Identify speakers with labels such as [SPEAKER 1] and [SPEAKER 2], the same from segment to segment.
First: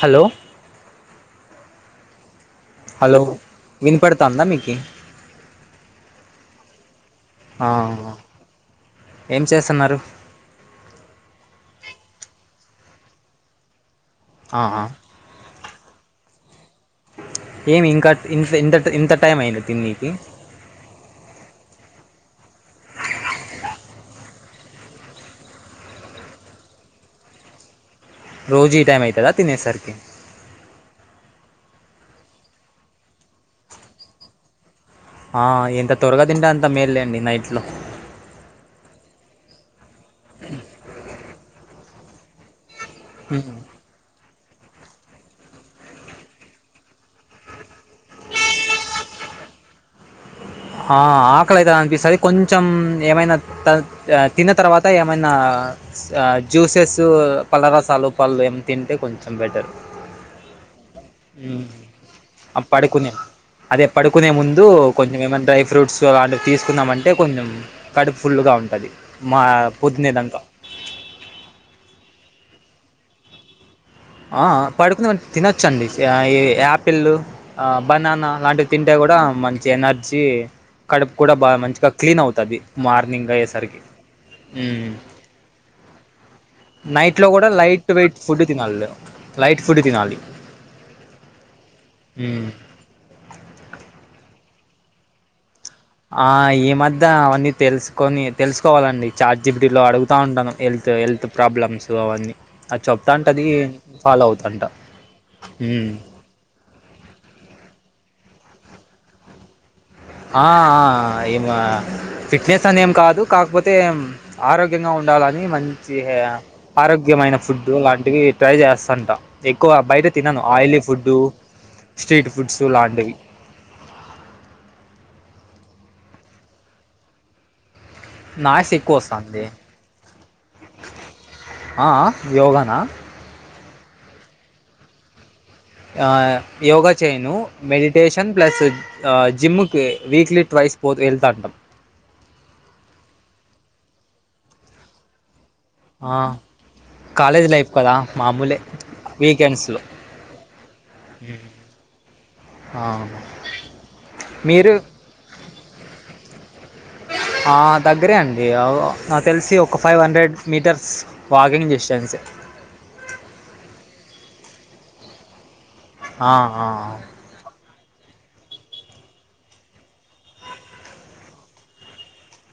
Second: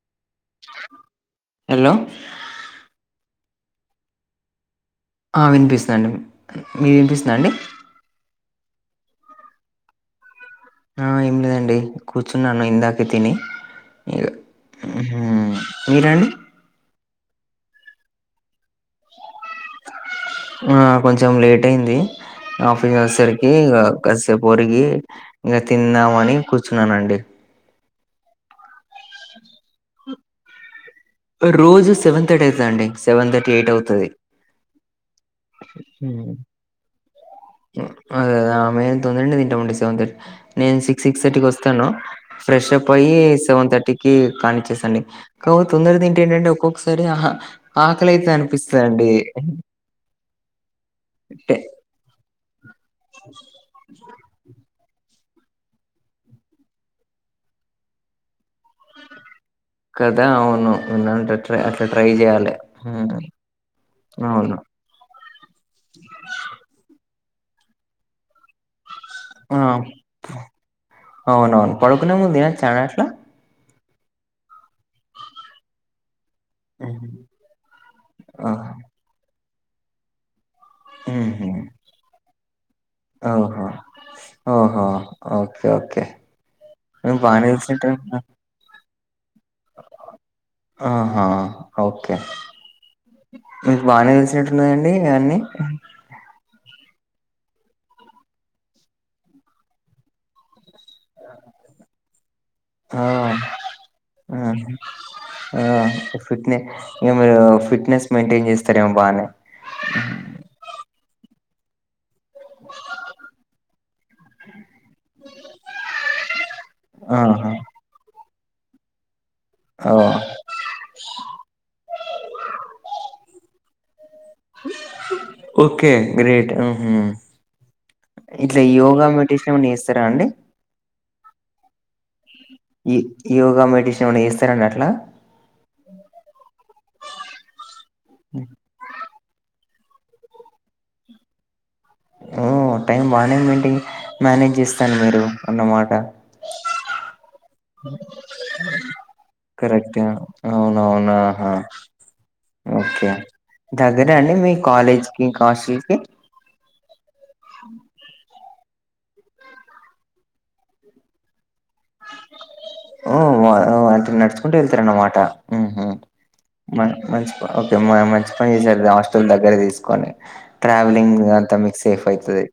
[SPEAKER 1] Hello
[SPEAKER 2] hello
[SPEAKER 1] hello వినిపడతాందా మీకి
[SPEAKER 2] ఆ వినిపిస్తాండి మీరు వినిపిస్తాండి
[SPEAKER 1] ఆవును ఏం చేస్తున్నారు
[SPEAKER 2] ఆ ఏం లేదండి కూర్చున్నాను ఇందాకే తిని ఇక
[SPEAKER 1] ఆహా
[SPEAKER 2] మీరండి
[SPEAKER 1] ఏమి ఇంకా ఇంత ఇంత ఇంత టైం అయ్యింది తిననీకి
[SPEAKER 2] ఆ కొంచెం లేట్ అయింది ఆఫీస్ వచ్చేసరికి ఇ కాసేపు ఒరిగి ఇంకా తిందామని కూర్చున్నానండి
[SPEAKER 1] రోజు ఈ టైమ్ అవుతదా తినేసరికి
[SPEAKER 2] రోజు సెవెన్ థర్టి అవుతాండి సెవెన్ థర్టి ఎయిట్ అవుతది
[SPEAKER 1] ఆ ఎంత త్వరగా తింటే అంత మేల్లేండి నైట్ లో
[SPEAKER 2] అదేదా మేము తొందరడి తింటామండి సెవెన్ థర్టీ నేను సిక్స్ సిక్స్ థర్టీకి వస్తాను ఫ్రెష్ అప్ అయ్యి సెవెన్ థర్టీకిి కానిచ్చేసండి కౌతొందరగా తింటే ఏటంటే ఒక్కొక్కసారి ఆహ ఆకలి అయితే అనిపిస్తదండి
[SPEAKER 1] హ
[SPEAKER 2] అంటే
[SPEAKER 1] ఆకలైతే అనిపిస్తాయి కొంచెం ఏమైనా త తిన్న తర్వాత ఏమైనా జ్యూసెస్ పళ్ల రసాలు పళ్ళు ఏమి తింటే కొంచెం బెటర్
[SPEAKER 2] కదా అవును ఉందంటేై
[SPEAKER 1] ఉ
[SPEAKER 2] అట్లా ట్రై చేయాలి
[SPEAKER 1] ఆ పడుకునే అదే పడుకునే
[SPEAKER 2] అవును
[SPEAKER 1] ముందు కొంచెం ఏమైనా డ్రై ఫ్రూట్స్ అలాంటివి తీసుకున్నామంటే కొంచెం కడుపు ఫుల్గా ఉంటది మా
[SPEAKER 2] ఆ
[SPEAKER 1] పొద్దునేదంతా
[SPEAKER 2] అవునవును పడకునే ముందు తినచ్చా అండి అట్ల
[SPEAKER 1] అ ఆ పడుకునే ముందు తినచ్చండి ఆ ఇ యాపిల్లు ఆ బనానా
[SPEAKER 2] ఆ
[SPEAKER 1] అలాంటివి తింటే కూడా మంచి ఎనర్జీ కడుపు కూడా
[SPEAKER 2] ఉహు
[SPEAKER 1] బాగా మంచిగా క్లీన్ అవుతది మార్నింగ్
[SPEAKER 2] ఓహో
[SPEAKER 1] అయ్యేసరికి ఉ
[SPEAKER 2] ఓహో ఓకే ఓకే మీకు
[SPEAKER 1] నైట్ లో
[SPEAKER 2] బానే
[SPEAKER 1] కూడా
[SPEAKER 2] తెలిసినట్టు
[SPEAKER 1] లైట్ వెయిట్ ఫుడ్డు తినాల్ లైట్ ఫుడ్డు తినాలి
[SPEAKER 2] ఆహా ఓకే మీకు బానే తెలిసినట్టు ఉన్నదండి ఇవన్నీ
[SPEAKER 1] ఆ ఈ మధ్య అవన్నీ తెలుసుకొని తెలుసుకోవాలండి చాట్ జీపిటీలో అడుగుతా ఉంటాను హెల్త్ హెల్త్ ప్రాబ్లమ్స్ అవన్నీ అది
[SPEAKER 2] ఆ
[SPEAKER 1] చెప్తాంటది ఫాలో
[SPEAKER 2] ఆ
[SPEAKER 1] అవుతంట
[SPEAKER 2] ఆ ఫిట్నెస్ ఇంగ మీరు ఫిట్నెస్ మెయింటైన్ చేస్తారేమో బానే
[SPEAKER 1] ఆ ఆ ఇగ మా ఫిట్నెస్ అనేం కాదు కాకపోతే ఆరోగ్యంగా ఉండాలని మంచిగా ఆరోగ్యమైన
[SPEAKER 2] ఆహా
[SPEAKER 1] ఫుడ్డు అలాంటివి ట్రై చేస్తంట ఎక్కువ
[SPEAKER 2] ఆ
[SPEAKER 1] బయట తినను ఆయిలీ ఫుడ్డు స్ట్రీట్ ఫుడ్స్ లాంటివి
[SPEAKER 2] ఓకే గ్రేట్ ఉహు ఇట్లా
[SPEAKER 1] నాయిస్ ఎక్కువ
[SPEAKER 2] యోగా
[SPEAKER 1] వస్తుంది
[SPEAKER 2] మెడిటేషన్ ఏమన్న చేస్తారా అండి
[SPEAKER 1] ఆ ఆ యోగాన్
[SPEAKER 2] ఈ యోగా మెడిటేషన్ ఏమన్నా చేస్తారండి అట్లా
[SPEAKER 1] ఆ యోగా చేయను మెడిటేషన్ ప్లేస్ ఆ జిమ్ము కి వీక్లీ ట్వైస్ పోతే వెళ్తాంటం
[SPEAKER 2] ఓ టైం బానే మెన్టెన్ మేనేజ్ చేస్తాను మీరు అన్నమా
[SPEAKER 1] ఆ కాలేజ్ లైఫ్ కదా మామూలే వీకెండ్స్లో
[SPEAKER 2] కరెక్టే అవునవునా హా
[SPEAKER 1] ఆ
[SPEAKER 2] ఓకే దగ్గరే అండి మీ
[SPEAKER 1] మీరు
[SPEAKER 2] కాలేజ్కి ఇంక హస్టల్ కి
[SPEAKER 1] ఆ దగ్గరే అండి అవ్ నాకు తెలిసి ఒక ఫైవ్ హండ్రెడ్ మీటర్స్ వాకింగ్ డిస్టెన్సే
[SPEAKER 2] ఓ వో ఓ అంటే నడుచుకుంటు వెళ్తారన్నమాట ఉహు
[SPEAKER 1] ఆ ఆ
[SPEAKER 2] మం మంచిద్ ఓకే మ మంచి పని చేసారు హాస్టల్ దగ్గర తీసుకొని ట్రావెలింగ్ అంతా మీకు సేఫ్ అయితది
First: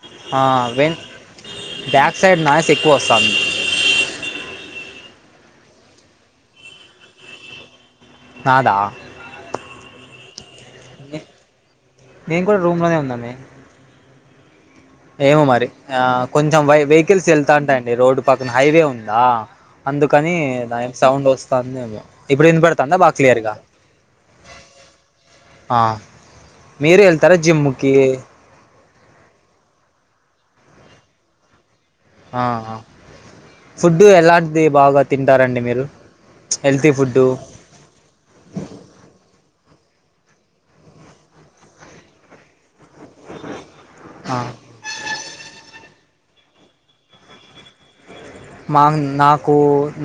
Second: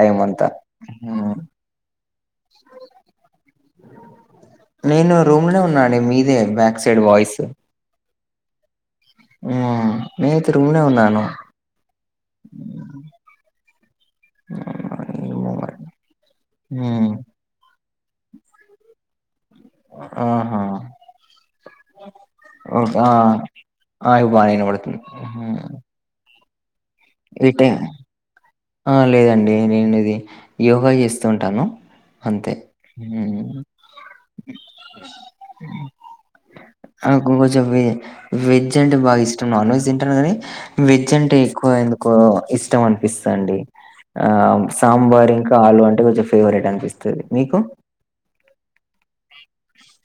[SPEAKER 2] టైమ్
[SPEAKER 1] ఆ
[SPEAKER 2] అంతా
[SPEAKER 1] when
[SPEAKER 2] uh
[SPEAKER 1] back side noise ఎక్కువస్తాంది
[SPEAKER 2] నేను రూమ్ లోనే ఉన్నానండి మీదే బ్యాక్ సైడ్ వాయిస్
[SPEAKER 1] నాదా
[SPEAKER 2] హ్మ్. నేనైతే రూమ్ లో ఉన్నాను
[SPEAKER 1] నేను కూడా రూమ్ లోనే ఉన్నామే ఏమో మరి ఆ కొంచెం వై
[SPEAKER 2] ఉమ్
[SPEAKER 1] వెహికల్స్ వెళ్తా ఉంటాయండి రోడ్డు పక్కన హైవే ఉందా అందుకని
[SPEAKER 2] ఆహా
[SPEAKER 1] దం సౌండోస్తందేమో ఇప్పుడు
[SPEAKER 2] ఓకే
[SPEAKER 1] వినపడతాందా
[SPEAKER 2] ఆ
[SPEAKER 1] బాగా క్లియర్ గా
[SPEAKER 2] ఆ ఇప్పుడు బానే వినపడ్తుంది
[SPEAKER 1] ఆ మీరే వెళ్తారా
[SPEAKER 2] ఈ
[SPEAKER 1] జిమ్ము
[SPEAKER 2] టైం
[SPEAKER 1] కి
[SPEAKER 2] ఆ లేదండి నేనిది యోగా చేస్తూంటాను
[SPEAKER 1] ఆహా ఫుడ్డు ఎలాంటిది బాగా తింటారండి మీరు హెల్తీ ఫుడ్డు
[SPEAKER 2] నాకోసమే వెజ్ అంటే బాగా ఇష్టం నాన్ వెజ్ తింటను కానీ వెజ్ అంటే ఎక్కువ ఎందుకో ఇష్ ఇష్టమనిపిస్తదండి ఆ సాంబార్ ఇంకా ఆలు అంటే కొంచెం ఫేవరెట్ అనిపిస్తది మీకు
[SPEAKER 1] మామ్ నాకు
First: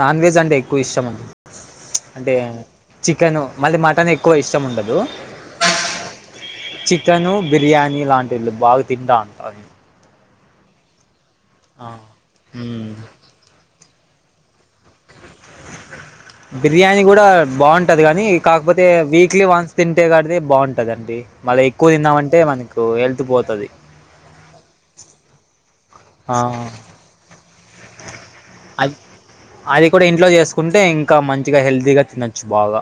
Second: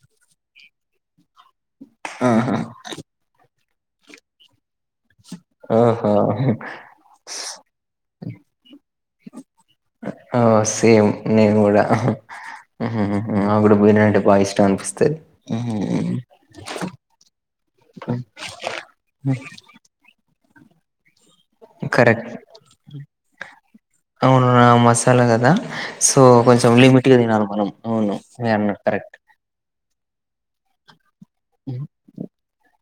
[SPEAKER 1] నాన్ వెజ్ అంటే ఎక్కువ ఇష్టము ప్చ్ అంటే
[SPEAKER 2] ఆహా
[SPEAKER 1] చికెను, మళ్ళీ మటన్ ఎక్కువ ఇష్టముండదు.
[SPEAKER 2] ఓహో
[SPEAKER 1] చికెను, బిర్యానీ ఇలాంటివి బాగా తింటా అండి
[SPEAKER 2] ఓ, సేమ్ నేను కూడా
[SPEAKER 1] ఆ, మ్మ్.
[SPEAKER 2] ఉహు హు అవును బిర్యానీ అంటే బాగా ఇష్టమనిపిస్తాది.
[SPEAKER 1] బిర్యానీ కూడా బాగుంటది కానీ కాకపోతే వీక్లీ వన్స్ తింటే కాడిది బాగుంటాదండి మళ్ళీ ఎక్కువ
[SPEAKER 2] కరెక్ట్
[SPEAKER 1] తిన్నామంటే మనకు హెల్త్ పోతాది.
[SPEAKER 2] అవును, మసాలా కదా? సో
[SPEAKER 1] ఆ
[SPEAKER 2] కొంచెం లిమిట్గా తినాల. మనం అవును మీరు అన్నది
[SPEAKER 1] అది
[SPEAKER 2] కరెక్ట్.
[SPEAKER 1] అది కూడా ఇంట్లో చేసుకుంటే ఇంకా మంచి గా హెల్తీ గా తినొచ్చు బాగా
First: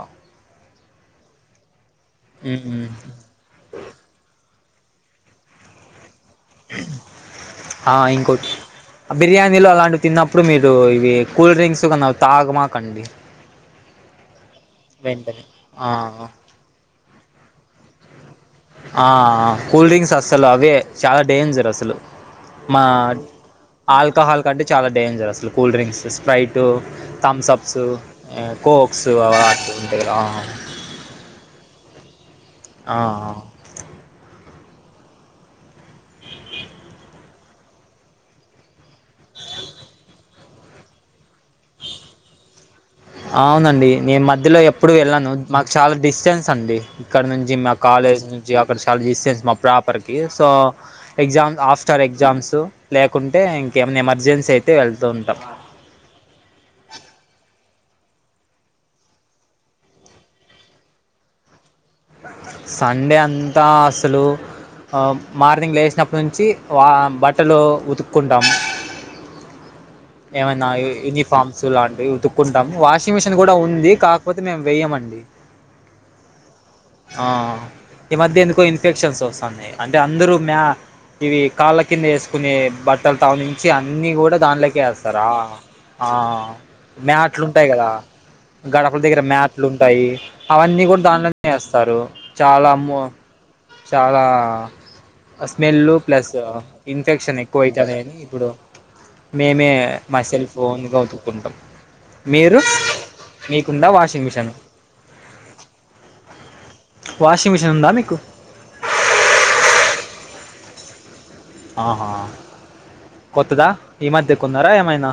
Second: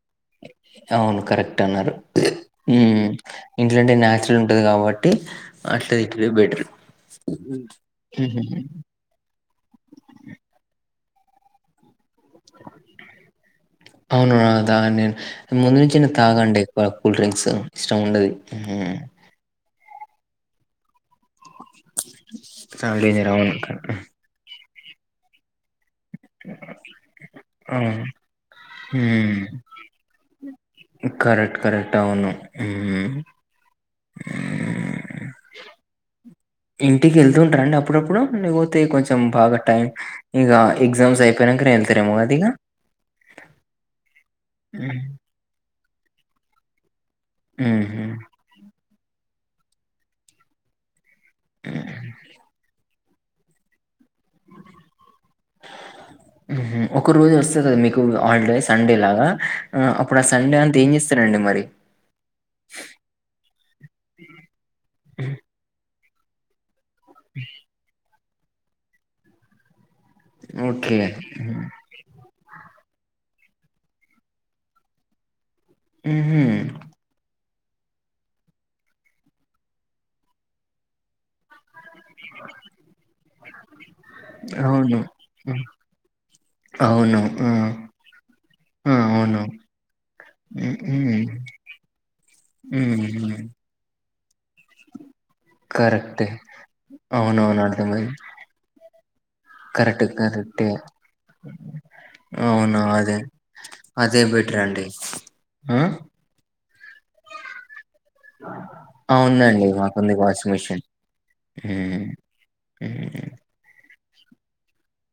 [SPEAKER 2] అవును కరెక్ట్ అన్నారు. హ్మ్. ఇంట్లో అంటే న్యాచురల్ ఉంటాది కాబట్టి అట్లా తినటమే బెటర్. మ్ హు
[SPEAKER 1] బిర్యానీలు అలాంటివి తిన్నప్పుడు మీరు ఇవి కూల్ డ్రింక్స్ ఎవన్నా తాగమాకండి.
[SPEAKER 2] అవునా, దాన్ని
[SPEAKER 1] వెంటనే
[SPEAKER 2] నేను ముందు
[SPEAKER 1] ఆ
[SPEAKER 2] నుంచి నేను తాగండి ఎక్కువ కూల్ డ్రింక్స్ ఇష్టం ఉండదు.
[SPEAKER 1] ఆ కూల్ డ్రింక్స్ అస్సలు అవే చాలా డేంజర్. అసలు మా
[SPEAKER 2] చాలా డేంజర్ అవును. క
[SPEAKER 1] ఆల్కహాల్ కంటే చాలా డేంజర్. అసలు కూల్ డ్రింక్స్ స్ప్రైటు, తమ్స్
[SPEAKER 2] ఆ!
[SPEAKER 1] అప్స్, కోక్స్
[SPEAKER 2] హ్మ్.
[SPEAKER 1] అలాంటి ఉంటాయి కదా.
[SPEAKER 2] కరెక్ట్, కరెక్ట్ అవును.
[SPEAKER 1] ఆ
[SPEAKER 2] హ్మ్. ఇంటికి వెళ్తుంటారండి అప్పుడప్పుడు ఆడికి పోతే కొంచెం బాగా టైం ఇక ఎగ్జామ్స్ అయిపోయినాక నేను తిరగమాదిక.
[SPEAKER 1] అవునండి. నేను మధ్యలో ఎప్పుడు
[SPEAKER 2] హ్మ్.
[SPEAKER 1] వెళ్ళను. మాకు చాలా డిస్టెన్స్ అండి. ఇక్కడ నుంచి మా
[SPEAKER 2] హుహు.
[SPEAKER 1] కాలేజ్ నుంచి అక్కడ చాలా డిస్టెన్స్ మా ప్రాపర్కి so exam
[SPEAKER 2] hmm.
[SPEAKER 1] After exams లేకుంటే ఇంకేమైనా ఎమర్జెన్సీ అయితే వెళ్తూ ఉంటాం.
[SPEAKER 2] ఒక రోజు వస్తుంది కదా మీకు హాలిడే సండే లాగా అప్పుడు ఆ సండే అంతా ఏం చేస్తారండి మరి.
[SPEAKER 1] సండే అంతా అసలు మార్నింగ్ లేచినప్పటి నుంచి వా బట్టలు ఉతుక్కుంటాము. ఏమైనా
[SPEAKER 2] ఓకే. హ్మ్.
[SPEAKER 1] యూనిఫామ్స్ లాంటివి ఉతుక్కుంటాం వాషింగ్ మిషన్ కూడా ఉంది కాకపోతే మేము వెేయమండి.
[SPEAKER 2] మ్
[SPEAKER 1] ఆ ఈ మధ్య ఎందుకో ఇన్ఫెక్షన్స్ వస్తున్నాయి. అంటే అందరూ మ్యా ఇవి కాళ్ళ కింద వేసుకునే బట్టలు తావ నుంచి అన్నీ కూడా దాంట్లోకే
[SPEAKER 2] అవును.
[SPEAKER 1] వేస్తారు.
[SPEAKER 2] హ్మ్.
[SPEAKER 1] ఆ
[SPEAKER 2] అవును.
[SPEAKER 1] మ్యాట్లు
[SPEAKER 2] ఆ!
[SPEAKER 1] ఉంటాయి కదా
[SPEAKER 2] ఆ!
[SPEAKER 1] గడపల దగ్గర
[SPEAKER 2] అవును.
[SPEAKER 1] మ్యాట్లు ఉంటాయి
[SPEAKER 2] హ్మ్.
[SPEAKER 1] అవన్నీ కూడా
[SPEAKER 2] హ్మ్.
[SPEAKER 1] దానిలోనే వస్తారు చాలా అమ్మో
[SPEAKER 2] అ
[SPEAKER 1] చాలా స్మెల్
[SPEAKER 2] కరెక్టే.
[SPEAKER 1] ప్లస్ ఇన్ఫెక్షన్లు
[SPEAKER 2] అవునవును.
[SPEAKER 1] ఎక్కువ అవుతున్నాయి.
[SPEAKER 2] అర్థమైంది.
[SPEAKER 1] కాని ఇప్పుడు మేమే
[SPEAKER 2] కరెక్టే.
[SPEAKER 1] మా సెల్ఫ్ తో
[SPEAKER 2] కరెక్టే.
[SPEAKER 1] ఓన్ గా ఉతుక్కుంటాం. మీరు?
[SPEAKER 2] అవును. అదే.
[SPEAKER 1] మీకుందా
[SPEAKER 2] అదే
[SPEAKER 1] వాషింగ్ మిషన్?
[SPEAKER 2] బెటరండి. ఆ!
[SPEAKER 1] వాషింగ్ మిషిన్ ఉందా మీకు?
[SPEAKER 2] అవునండి మాకుంది వాషింగ్ మిషిన్.
[SPEAKER 1] ఆహా!
[SPEAKER 2] హ్మ్.
[SPEAKER 1] కొత్తదా ఈ మధ్యకొన్నారా ఏమైనా?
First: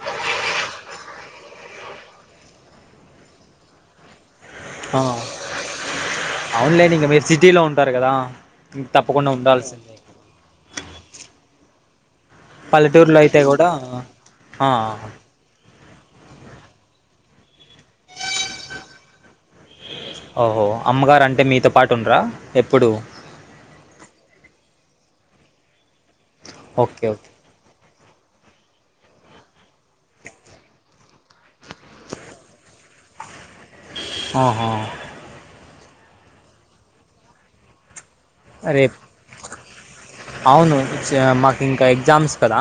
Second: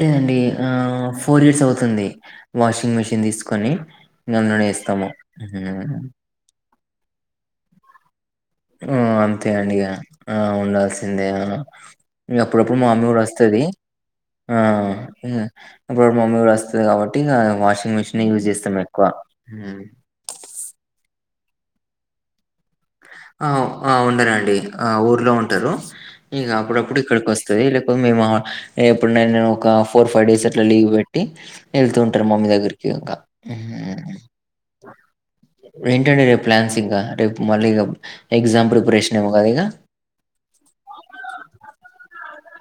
[SPEAKER 2] లేదండి. ఫోర్ ఇయర్స్ అవుతుంది వాషింగ్ మెషిన్ తీసుకొని. నన్న ఇస్తాము ఉహుమ్,
[SPEAKER 1] అవునులేని ఇంక మీరు సిటీలో ఉంటారు కదా,
[SPEAKER 2] ఆ
[SPEAKER 1] తప్పకుండా
[SPEAKER 2] అంతే అండిగా
[SPEAKER 1] ఉండాల్సిందే
[SPEAKER 2] ఆ ఉండాల్సిందే, అప్పుడప్పుడు మా అమ్మీ
[SPEAKER 1] పల్లెటూరులో
[SPEAKER 2] కూడా
[SPEAKER 1] అయితే
[SPEAKER 2] వస్తుది ఆ, ఇప్పుడు మమ్మీ కూడా వస్తది కాబట్టి వాషింగ్ మిషిన్ యూజ్ చేస్తాం ఎక్కువ,
[SPEAKER 1] ఓహో అమ్మగారు అంటే మీతో పాటు ఉండరా ఎప్పుడు,
[SPEAKER 2] ఆ ఆ ఉండరాండి ఆ ఊర్లో ఉంటారు ఇక అప్పుడప్పుడు
[SPEAKER 1] ఓకే
[SPEAKER 2] ఇక్కడికి
[SPEAKER 1] ఓకే
[SPEAKER 2] వస్త, లేకపోతే మేము ఎప్పుడు నను నను ఒక ఫోర్ ఫైవ్ డేస్ అట్లా లీవ్ పెట్టి, వెళ్తూ ఉంటారు మమ్మీ దగ్గరికి ఇంకా,
[SPEAKER 1] ఆహా,
[SPEAKER 2] ఏంటండి రేపు ప్లాన్స్ ఇంకా రేపు మళ్ళీ ఇక ఎగ్జామ్
[SPEAKER 1] రేపు
[SPEAKER 2] ప్రిపరేషన్ ఏమో కదా ఇక,
[SPEAKER 1] అవును మాకు ఇంకా ఎగ్జామ్స్ కదా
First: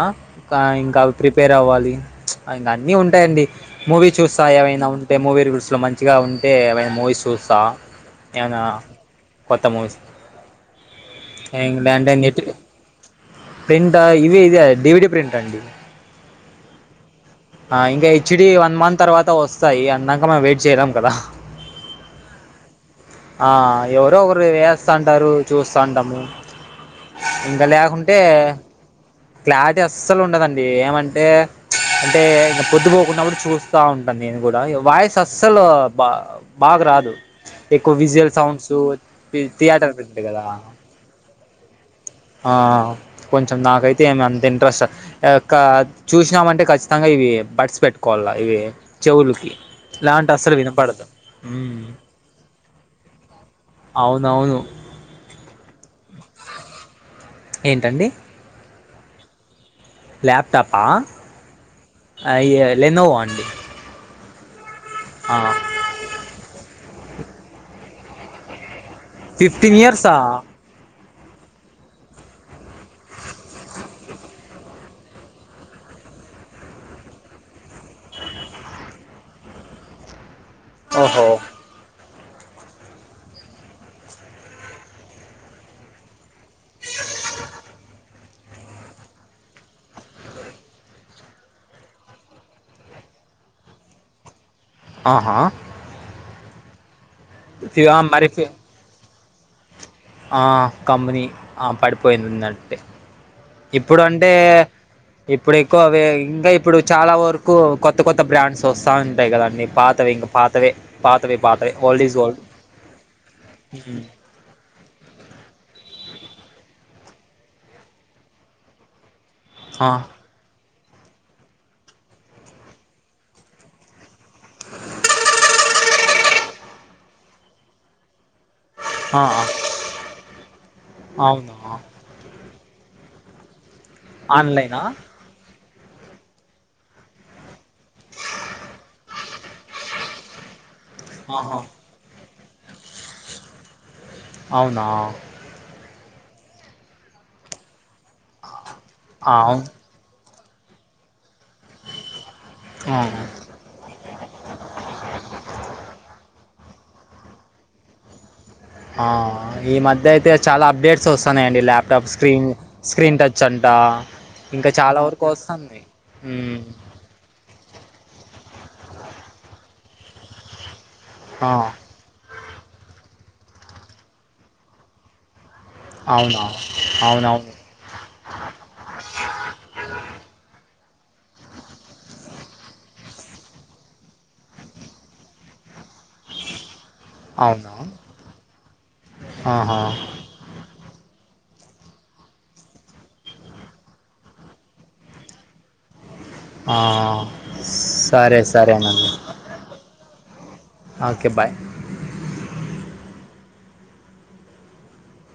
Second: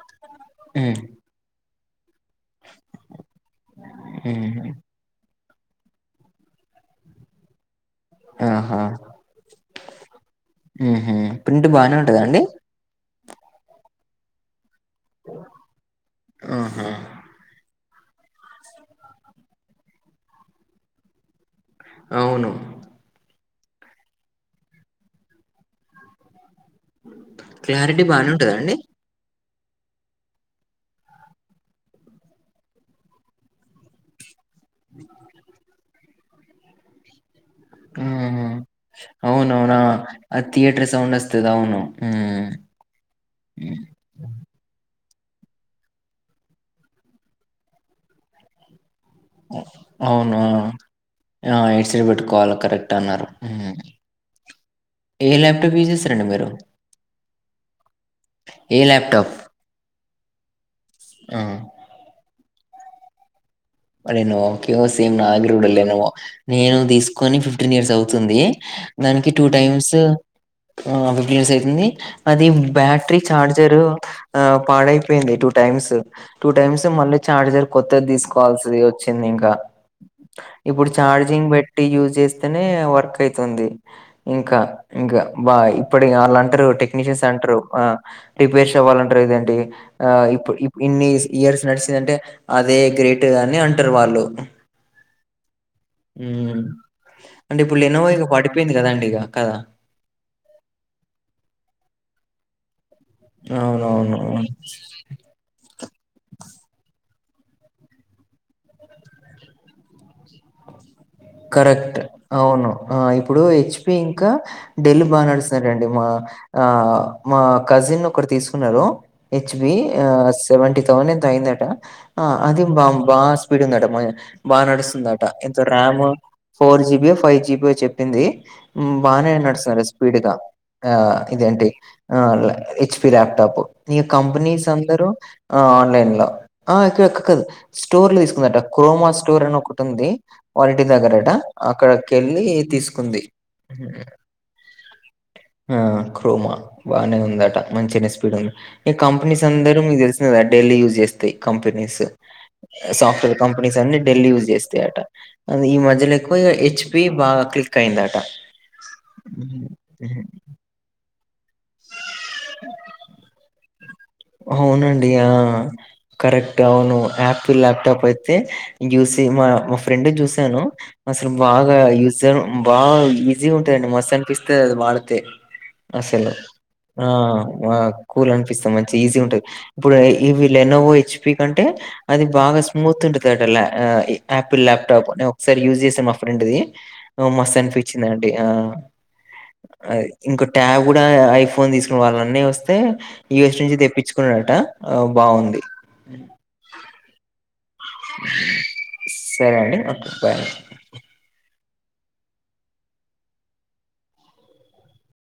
[SPEAKER 1] కా
[SPEAKER 2] ఉమ్
[SPEAKER 1] ఇంకా, ప్రిపేర్ అవ్వాలి అ అన్నిీ ఉంటాయిండి మూవీ చూస్తా
[SPEAKER 2] ఉమ్
[SPEAKER 1] ఏమైనా ఉ, అంటే మూవీ గుూడ్స్లో మంచిగా ఉంటే ఏమైనా మూవీస్ చూస్తా, ఏమైనా
[SPEAKER 2] ఆహాహ
[SPEAKER 1] కొత్త మూవీస్
[SPEAKER 2] ఉహు ప్రింట్ బాగానే ఉంటందా అండి,
[SPEAKER 1] ప్రింటా ఇవి ఇది డివిడి ప్రింట్ అండి,
[SPEAKER 2] ఆహా,
[SPEAKER 1] ఆ ఇంకా హెచ్డడి వన్ మంత్ తర్వాత వస్తాయి అందాక మేము వెయిట్ చేయలేం కదా,
[SPEAKER 2] అవును,
[SPEAKER 1] ఆ ఎవరో ఒకరు వేస్తాంటారు చూస్తాంటాము. ఇంకా
[SPEAKER 2] క్లారిటీ
[SPEAKER 1] లేకుంటే
[SPEAKER 2] బానే ఉంటదా అండి
[SPEAKER 1] క్లారిటీ అస్సలు ఉండదండి ఏమంటే, అంటే ఇం పొద్దు పోకున్నప్పుడు చూస్తా ఉంటాను నేను కూడా వాయిస్ అస్సలు బా, బాగా రాదు ఎక్కువ విజువల్
[SPEAKER 2] ఉహు
[SPEAKER 1] సౌండ్స్ థియేటర్ ప్రింట్లు కదా,
[SPEAKER 2] రి సౌండ్వస్తుం, తిదావున్నా ఉమ్
[SPEAKER 1] ఆ కొంచెం
[SPEAKER 2] ఉమ్,
[SPEAKER 1] నాకైతే ఏమి అంత ఇంట్రెస్ట్ యొక్క చూసినామంటే ఖచ్చితంగా ఇవి బడ్స్ పెట్టుకోవాల ఇవి చెవులుకి లాంటి
[SPEAKER 2] అవును
[SPEAKER 1] అసలు వినపడదు.
[SPEAKER 2] ఆ హెడ్ సెట్ పెట్టుకోవాలి కరెక్ట్ అన్నారు ఉమ్
[SPEAKER 1] అవునవును,
[SPEAKER 2] ఏ ల్యాప్టాప్ తీసెస్ రండి మీరు,
[SPEAKER 1] ఏంటండి,
[SPEAKER 2] ఏ లాప్టాప్,
[SPEAKER 1] ల్యాప్టాపా
[SPEAKER 2] ఆ
[SPEAKER 1] అయో లెన్నోవా అండి,
[SPEAKER 2] రెండూవేళకి ఓకేఓ సేమ్
[SPEAKER 1] ఆ
[SPEAKER 2] నాగరూడ లేను నేను తీసుకొని ఫిఫ్టీన్ ఇయర్స్ అవుతుంది. దానికి టూ
[SPEAKER 1] ఫిఫ్టీన్
[SPEAKER 2] టైమ్స్,
[SPEAKER 1] ఇయర్సా
[SPEAKER 2] ఆ ఫిఫ్టీన్ ఇయర్స్ అయితుంది అది బ్యాటరీ చఛార్జర్, ఆ పాడైపోయింది టూ టైమ్స్ టూ టైమ్స్ మళ్ళీ చార్జర్ కొత్తది తీసుకు, ల్సిది వచ్చింది ఇంకా ఇప్పుడు
[SPEAKER 1] ఓహో
[SPEAKER 2] చార్జింగ్ పెట్, టీ యూజ్ చేస్తేనే వర్క్ అయితుంది. ఇంకా ఇంకా బ ఇప్పటి వాళ్ళుంటారు టెక్నీషియన్స్ అంటారు, రిపేర్స్ అవ్వాలంటే ఇదంటి, ఆ ఇప్పుడు ఇన్ని ఇయర్స్ నడిచిందంటే అదే గ్రేట్ అని అంటారు వాళ్ళు,
[SPEAKER 1] ఆహా,
[SPEAKER 2] ఉం అంటే ఇప్పుడు
[SPEAKER 1] ఫి ఆ
[SPEAKER 2] ఎన్నోో ఇక
[SPEAKER 1] మరి ఫి
[SPEAKER 2] పడిపోయింది కదా అండి ఒక,
[SPEAKER 1] ఆ కంపెనీ పడిపోయిందిందట్టే ఇప్పుడు అంటే,
[SPEAKER 2] అవునవును.
[SPEAKER 1] ఇప్పుడు ఎక్కువ అవే ఇంకా ఇప్పుడు చాలా వరకు కొత్త కొత్త బ్రాండ్స్ వస్తా ఉంటాయి కదండి పాతవి ఇంగ పాతవే పాతవి పాతవే
[SPEAKER 2] కరెక్ట్
[SPEAKER 1] ఓల్డ్ ఈజ్ గోల్డ్
[SPEAKER 2] అవును ఆ ఇప్పుడు హెచ్‌పి ఇంకా డెల్ బాగా నడుస్తున్నారంండి మా ఆ మా కజిన్ ఒకడు తీసుకున్నారు హెచ్‌బి ఆ సెవెంటీ థౌజండ్ ఎంతో అయ్యిందట ఆ అది బా బాగా స్పీడ్ ఉందట బాగా నడుస్తుందాట ఎంతో ర్యామ్ ఫోర్ జిబియో ఫైవ్ జిబియో చెప్పింది
[SPEAKER 1] ఆ
[SPEAKER 2] బానే నడుస్తాదట స్పీడ్‌గా ఆ
[SPEAKER 1] అవునా
[SPEAKER 2] ఇదేంటి ఆ హెచ్‌పి ల్యాప్టాప్ నీ కంపెనీస్
[SPEAKER 1] ఆన్లైనా
[SPEAKER 2] అందరూ ఆ ఆన్లైన్‌లో ఆ ఇక్కడ క కాదు స్టోర్‌లో తీసుకుందట క్రోమా స్టోర్ అని ఒకటి ఉంది దగ్గరట
[SPEAKER 1] ఆహా
[SPEAKER 2] అక్కడకెళ్ళి తీసుకుంది ఉమ్
[SPEAKER 1] అవునా
[SPEAKER 2] ఆ క్రోమా బాగానే ఉందట మంచినే స్పీడ్ ఉంది ఈ
[SPEAKER 1] ఆ
[SPEAKER 2] కంపెనీస్
[SPEAKER 1] అవును
[SPEAKER 2] అందరు మీకు తెలి సిందే కదా డెల్ యూస్ చేస్తాయి కంపెనీస్
[SPEAKER 1] ఆ
[SPEAKER 2] సాఫ్ట్వేర్ కం పెనీస్ అన్నీ డెల్ యూస్ చేస్తాయట అదే ఈ మధ్యలో ఎక్కువ హెచ్‌పి బాగా క్లిక్ అయిందట
[SPEAKER 1] ఆ
[SPEAKER 2] హ్మ్.
[SPEAKER 1] ఈ మధ్య
[SPEAKER 2] హ్మ్.
[SPEAKER 1] అయితే చాలా అప్డేట్స్ వస్తాన్నాయండి ల్యాప్టాప్ స్క్రీన్ స్క్రీన్ టచ్ అంట ఇంకా చాలా
[SPEAKER 2] అవునండి
[SPEAKER 1] వరకు
[SPEAKER 2] ఆ
[SPEAKER 1] వస్తుంది
[SPEAKER 2] కరెక్ట్
[SPEAKER 1] మ్మ్.
[SPEAKER 2] అ వును యాపిల్ ల్యాప్టాప్ అయితే జుసి మా మా ఫ్రెండ్‌ది చూసాను అసలు
[SPEAKER 1] ఆ
[SPEAKER 2] బాగా యూజన్ బాగా ఈజీగా ఉంటదండి మస్త్ అనిపిస్తాది అది వాడితే అసలు
[SPEAKER 1] అవునా
[SPEAKER 2] ఆ
[SPEAKER 1] అవునవును
[SPEAKER 2] ఆ కూల్ అనిపిస్తా మంచిగా ఈజీ ఉంటది ఇప్పుడు ఇవి లెనోవో హెచ్‌పి కంటే అది బాగా స్మూత్ ఉంటాదట ల్య అ యాపిల్ ల్యాప్టాప్ నేను ఒకసారి యూజ్ చేశా మా ఫ్రెండ్‌ది ఆ మస్త్
[SPEAKER 1] అవునా
[SPEAKER 2] అనిపిచిందండి ఆ
[SPEAKER 1] ఆహా
[SPEAKER 2] అది ఇంకో ట్యాబ్ కూడా ఐఫోన్ తీసుకునే వాళ్ల అన్నయ్య వస్తే యుఎస్ నుంచి తెప్పిచుకున్నాడట ఆ బాగుంది
[SPEAKER 1] ఆ సరే సరేనండి
[SPEAKER 2] సరే అండి. ఓకే. బాయ్.
[SPEAKER 1] Okay bye